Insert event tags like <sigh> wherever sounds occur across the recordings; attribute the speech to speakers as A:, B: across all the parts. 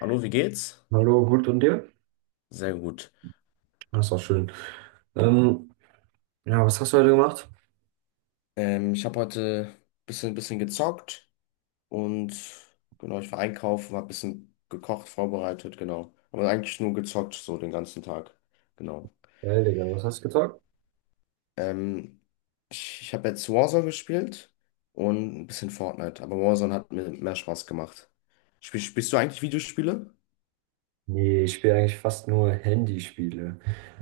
A: Hallo, wie geht's?
B: Hallo, gut und dir?
A: Sehr gut.
B: Das war schön. Ähm, ja, was hast du heute gemacht?
A: Ich habe heute bisschen gezockt und genau, ich war einkaufen, habe ein bisschen gekocht, vorbereitet, genau. Aber eigentlich nur gezockt, so den ganzen Tag. Genau.
B: Geil, Digga, was hast du gezockt?
A: Ähm, ich habe jetzt Warzone gespielt und ein bisschen Fortnite, aber Warzone hat mir mehr Spaß gemacht. Spielst du eigentlich Videospiele?
B: Nee, ich spiele eigentlich fast nur Handyspiele.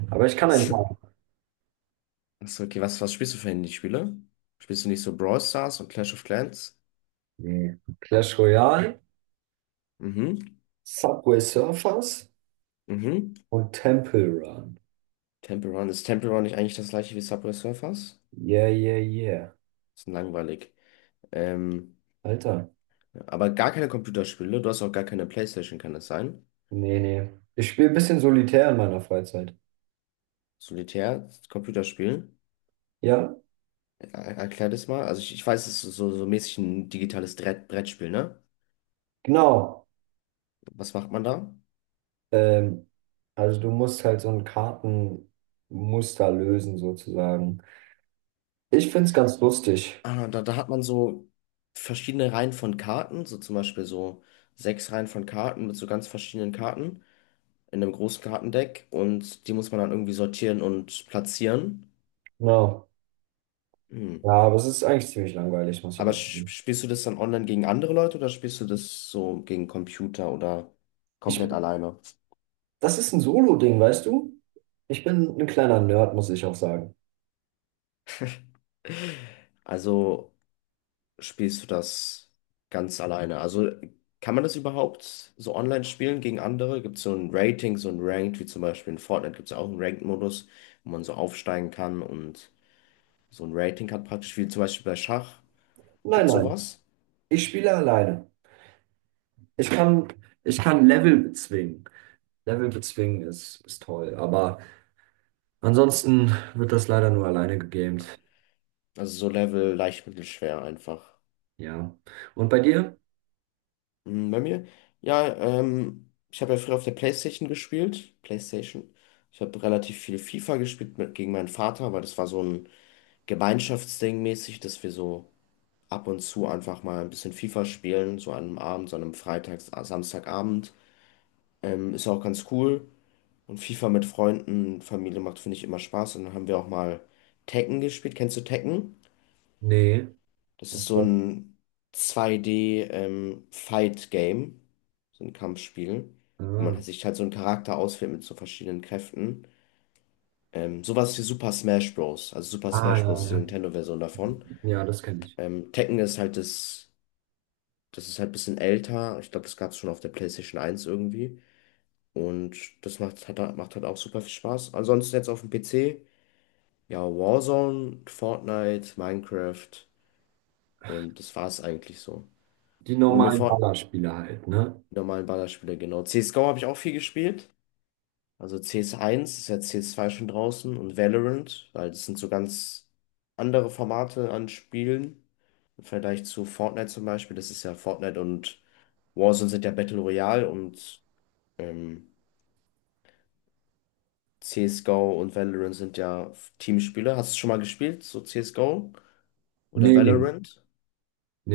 B: Aber ich kann ein
A: Was?
B: paar.
A: <laughs> Achso, okay, was spielst du für Handyspiele? Spielst du nicht so Brawl Stars und Clash of Clans?
B: Nee. Clash Royale,
A: Mhm,
B: Subway Surfers
A: mhm.
B: und Temple Run.
A: Temple Run. Ist Temple Run nicht eigentlich das gleiche wie Subway Surfers?
B: Yeah, yeah, yeah.
A: Ist langweilig. Ähm,
B: Alter.
A: aber gar keine Computerspiele. Du hast auch gar keine PlayStation, kann das sein?
B: Nee, nee. Ich spiele ein bisschen solitär in meiner Freizeit.
A: Solitär, Computerspiel.
B: Ja,
A: Er erklär das mal. Also ich weiß, es ist so mäßig ein digitales Brettspiel, ne?
B: genau.
A: Was macht man da?
B: Ähm, also du musst halt so ein Kartenmuster lösen sozusagen. Ich find's ganz lustig.
A: Ah, da hat man so verschiedene Reihen von Karten, so zum Beispiel so sechs Reihen von Karten mit so ganz verschiedenen Karten in einem großen Kartendeck und die muss man dann irgendwie sortieren und platzieren.
B: Genau.
A: Hm.
B: Ja, aber es ist eigentlich ziemlich langweilig, muss ich
A: Aber
B: ehrlich sagen.
A: spielst du das dann online gegen andere Leute oder spielst du das so gegen Computer oder komplett
B: Ich,
A: alleine?
B: Das ist ein Solo-Ding, weißt du? Ich bin ein kleiner Nerd, muss ich auch sagen.
A: Also spielst du das ganz alleine? Also kann man das überhaupt so online spielen gegen andere? Gibt es so ein Rating, so ein Ranked, wie zum Beispiel in Fortnite gibt es ja auch einen Ranked-Modus, wo man so aufsteigen kann und so ein Rating hat praktisch, wie zum Beispiel bei Schach.
B: Nein,
A: Gibt es
B: nein,
A: sowas?
B: ich spiele alleine. Ich kann, Ich kann Level bezwingen. Level bezwingen ist toll, aber ansonsten wird das leider nur alleine gegamed.
A: Also so Level leicht, mittel, schwer einfach.
B: Ja. Und bei dir?
A: Hm, bei mir? Ja, ich habe ja früher auf der PlayStation gespielt. PlayStation. Ich habe relativ viel FIFA gespielt mit, gegen meinen Vater, weil das war so ein Gemeinschaftsding mäßig, dass wir so ab und zu einfach mal ein bisschen FIFA spielen, so an einem Abend, so an einem Samstagabend. Ist auch ganz cool. Und FIFA mit Freunden, Familie macht, finde ich, immer Spaß. Und dann haben wir auch mal Tekken gespielt. Kennst du Tekken?
B: Nee.
A: Das ist so ein 2D-Fight-Game, so ein Kampfspiel, wo
B: Ah,
A: man sich halt so einen Charakter auswählt mit so verschiedenen Kräften. Sowas wie Super Smash Bros. Also Super
B: ah
A: Smash
B: ja,
A: Bros. Ist die
B: ja.
A: Nintendo-Version davon.
B: Ja, das kenne ich.
A: Tekken ist halt das ist halt ein bisschen älter. Ich glaube, das gab es schon auf der PlayStation eins irgendwie. Und das macht halt auch super viel Spaß. Ansonsten jetzt auf dem PC, ja, Warzone, Fortnite, Minecraft und das war's eigentlich so.
B: Die
A: Wo mir
B: normalen
A: Fort
B: Ballerspiele halt, ne?
A: Die normalen Ballerspiele, genau. CSGO habe ich auch viel gespielt. Also CS1 ist ja CS2 schon draußen und Valorant, weil das sind so ganz andere Formate an Spielen. Im Vergleich zu Fortnite zum Beispiel. Das ist ja Fortnite und Warzone sind ja Battle Royale und ähm, CSGO und Valorant sind ja Teamspiele. Hast du schon mal gespielt, so CSGO oder
B: Nee, nee,
A: Valorant?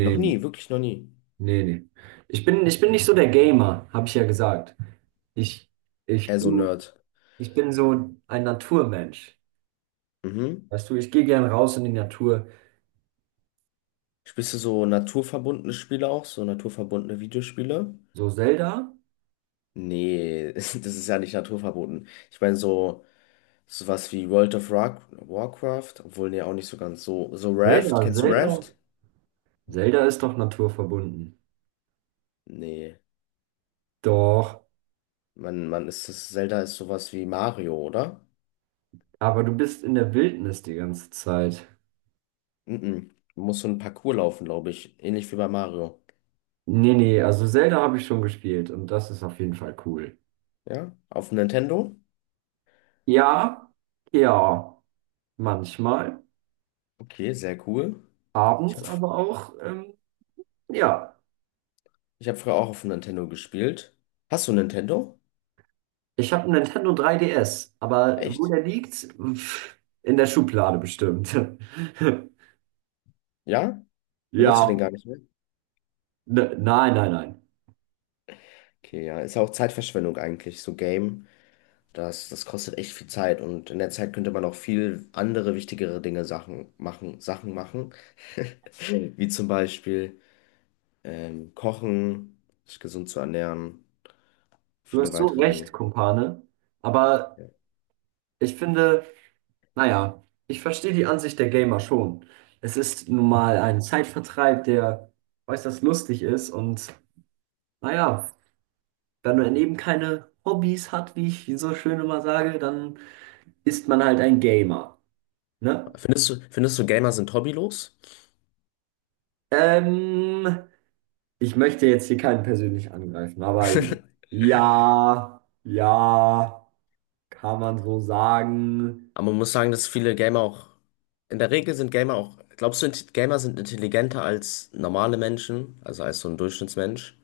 A: Noch
B: nee.
A: nie, wirklich noch nie.
B: Nee, nee. Ich bin nicht so der Gamer, habe ich ja gesagt. Ich,
A: Eher
B: ich
A: so
B: bin,
A: Nerd.
B: Ich bin so ein Naturmensch.
A: Mhm.
B: Weißt du, ich gehe gern raus in die Natur.
A: Spielst du so naturverbundene Spiele auch, so naturverbundene Videospiele?
B: So Zelda?
A: Nee, <laughs> das ist ja nicht naturverboten. Ich meine, so sowas wie World of Rock, Warcraft, obwohl nee, auch nicht so ganz so. So Raft, kennst du
B: Zelda.
A: Raft?
B: Zelda ist doch naturverbunden.
A: Nee,
B: Doch,
A: man ist das, Zelda ist sowas wie Mario, oder?
B: aber du bist in der Wildnis die ganze Zeit.
A: Mhm. Man muss so ein Parcours laufen, glaube ich. Ähnlich wie bei Mario.
B: Nee, nee, also Zelda habe ich schon gespielt und das ist auf jeden Fall cool.
A: Ja? Auf dem Nintendo?
B: Ja, ja, manchmal.
A: Okay, sehr cool. Ich
B: Abends
A: habe
B: aber auch, ja.
A: ich hab früher auch auf dem Nintendo gespielt. Hast du ein Nintendo?
B: Ich habe einen Nintendo 3DS, aber wo
A: Echt?
B: der liegt? Pff, in der Schublade bestimmt. <laughs>
A: Ja? Benutzt du den
B: Ja,
A: gar nicht mehr?
B: ne, nein, nein, nein.
A: Okay, ja. Ist ja auch Zeitverschwendung eigentlich, so Game. Das kostet echt viel Zeit und in der Zeit könnte man auch viel andere wichtigere Dinge Sachen machen, wie zum Beispiel kochen, sich gesund zu ernähren,
B: Du
A: viele
B: hast so
A: weitere Dinge.
B: recht, Kumpane. Aber ich finde, naja, ich verstehe die Ansicht der Gamer schon. Es ist nun mal ein Zeitvertreib, der äußerst lustig ist. Und naja, wenn man eben keine Hobbys hat, wie ich so schön immer sage, dann ist man halt ein Gamer. Ne?
A: Findest du, Gamer sind hobbylos?
B: Ähm, Ich möchte jetzt hier keinen persönlich angreifen, aber ja, ja, kann man so sagen.
A: Aber man muss sagen, dass viele Gamer auch, in der Regel sind Gamer auch, glaubst du, Gamer sind intelligenter als normale Menschen, also als so ein Durchschnittsmensch?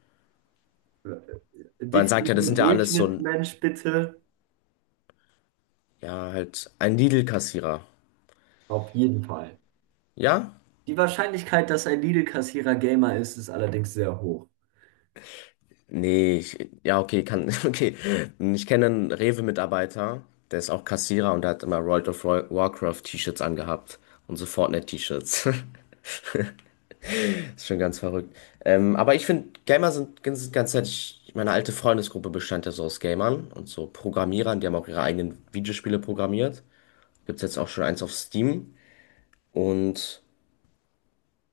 A: Man sagt ja, das
B: Definiere
A: sind ja alles so ein,
B: Durchschnittsmensch bitte.
A: ja, halt ein Lidl-Kassierer.
B: Auf jeden Fall.
A: Ja?
B: Die Wahrscheinlichkeit, dass ein Lidl-Kassierer Gamer ist, ist allerdings sehr hoch.
A: Nee, ich, ja, okay, kann, <laughs> okay. Ich kenne einen Rewe-Mitarbeiter, der ist auch Kassierer und der hat immer World of Warcraft-T-Shirts angehabt und so Fortnite-T-Shirts. <laughs> Ist schon ganz verrückt. Aber ich finde, Gamer sind ganz nett. Ich, meine alte Freundesgruppe bestand ja so aus Gamern und so Programmierern, die haben auch ihre eigenen Videospiele programmiert. Gibt's jetzt auch schon eins auf Steam. Und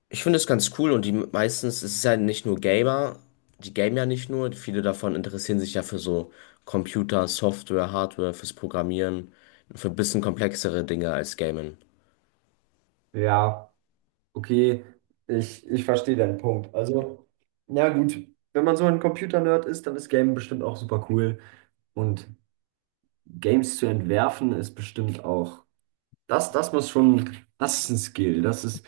A: ich finde es ganz cool und die meistens, es ist ja nicht nur Gamer, die gamen ja nicht nur, viele davon interessieren sich ja für so Computer, Software, Hardware, fürs Programmieren, für ein bisschen komplexere Dinge als Gamen.
B: Ja, okay, ich verstehe deinen Punkt. Also, na gut, wenn man so ein Computer-Nerd ist, dann ist Game bestimmt auch super cool. Und Games zu entwerfen ist bestimmt auch. Das muss schon, das ist ein Skill. Das ist,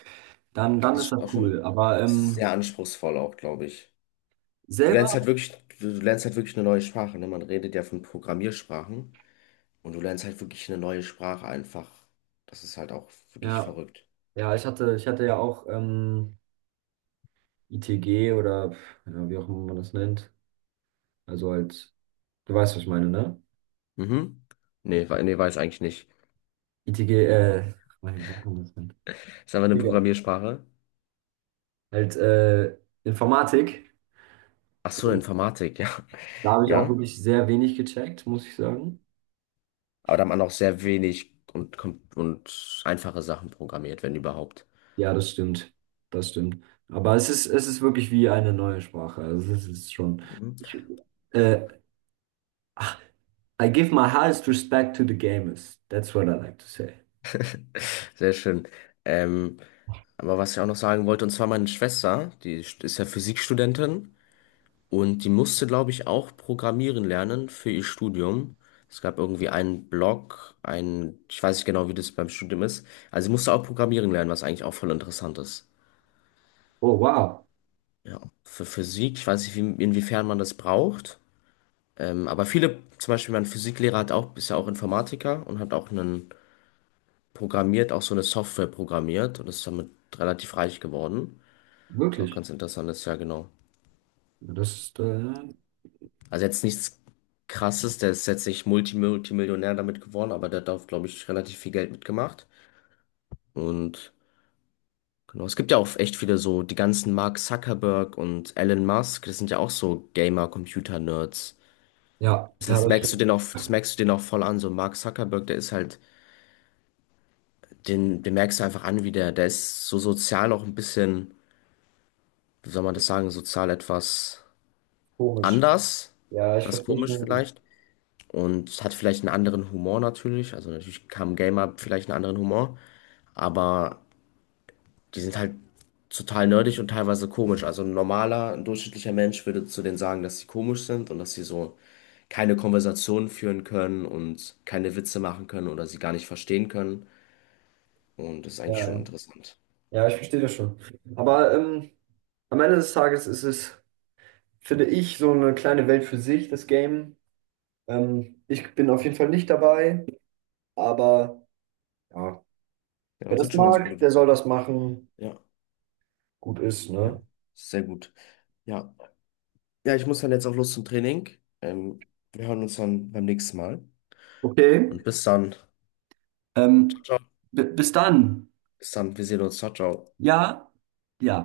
B: dann,
A: Das
B: Dann ist
A: ist
B: das
A: auch
B: cool.
A: schon,
B: Aber
A: es ist sehr anspruchsvoll auch, glaube ich. Du
B: selber,
A: lernst halt wirklich, du lernst halt wirklich eine neue Sprache, ne? Man redet ja von Programmiersprachen und du lernst halt wirklich eine neue Sprache einfach. Das ist halt auch wirklich
B: ja,
A: verrückt.
B: ja, ich hatte ja auch ITG oder ja, wie auch immer man das nennt. Also halt, du weißt, was ich meine, ne?
A: Mhm. Nee, nee, weiß eigentlich nicht.
B: ITG, wie sagt man das denn?
A: Ist aber eine
B: Egal.
A: Programmiersprache.
B: Halt Informatik.
A: Ach so,
B: Und
A: Informatik, <laughs> ja.
B: da habe ich auch
A: Ja.
B: wirklich sehr wenig gecheckt, muss ich sagen.
A: Aber da hat man auch sehr wenig und einfache Sachen programmiert, wenn überhaupt.
B: Ja, das stimmt. Das stimmt. Aber es es ist wirklich wie eine neue Sprache. Also es ist schon.
A: Mhm.
B: Ich, äh, I give my highest respect to the gamers. That's what I like to say.
A: Sehr schön. Ähm, aber was ich auch noch sagen wollte, und zwar meine Schwester, die ist ja Physikstudentin und die musste, glaube ich, auch programmieren lernen für ihr Studium. Es gab irgendwie einen Blog, ein, ich weiß nicht genau, wie das beim Studium ist. Also sie musste auch programmieren lernen, was eigentlich auch voll interessant ist.
B: Oh, wow.
A: Ja. Für Physik, ich weiß nicht, wie, inwiefern man das braucht. Aber viele, zum Beispiel mein Physiklehrer hat auch, ist ja auch Informatiker und hat auch einen programmiert, auch so eine Software programmiert und ist damit relativ reich geworden. Ist auch
B: Wirklich.
A: ganz interessant, ist ja genau.
B: Ja, Das ist, äh,
A: Also jetzt nichts Krasses, der ist jetzt nicht Multimillionär damit geworden, aber der hat auch, glaube ich, relativ viel Geld mitgemacht. Und genau, es gibt ja auch echt viele so, die ganzen Mark Zuckerberg und Elon Musk, das sind ja auch so Gamer-Computer-Nerds.
B: ja, ja, das ist
A: Das merkst du den auch voll an, so Mark Zuckerberg, der ist halt. Den merkst du einfach an, der ist so sozial auch ein bisschen, wie soll man das sagen, sozial etwas
B: komisch.
A: anders,
B: Ja, ich
A: etwas
B: verstehe
A: komisch
B: schon.
A: vielleicht. Und hat vielleicht einen anderen Humor natürlich. Also natürlich haben Gamer vielleicht einen anderen Humor, aber die sind halt total nerdig und teilweise komisch. Also ein normaler, ein durchschnittlicher Mensch würde zu denen sagen, dass sie komisch sind und dass sie so keine Konversationen führen können und keine Witze machen können oder sie gar nicht verstehen können. Und das ist eigentlich
B: Ja,
A: schon
B: ja.
A: interessant.
B: Ja, ich verstehe das schon. Aber am Ende des Tages ist es, finde ich, so eine kleine Welt für sich, das Game. Ich bin auf jeden Fall nicht dabei, aber ja, wer
A: Ja,
B: das
A: sind schon ganz gute
B: mag, der soll
A: Typen.
B: das machen.
A: Ja.
B: Gut ist,
A: Ja,
B: ne?
A: sehr gut. Ja. Ja, ich muss dann jetzt auch los zum Training. Ähm, wir hören uns dann beim nächsten Mal.
B: Okay,
A: Und bis dann. Ciao,
B: ähm,
A: ciao.
B: bis dann.
A: Bis dann. Wir sehen uns. Ciao, ciao.
B: Ja, ja.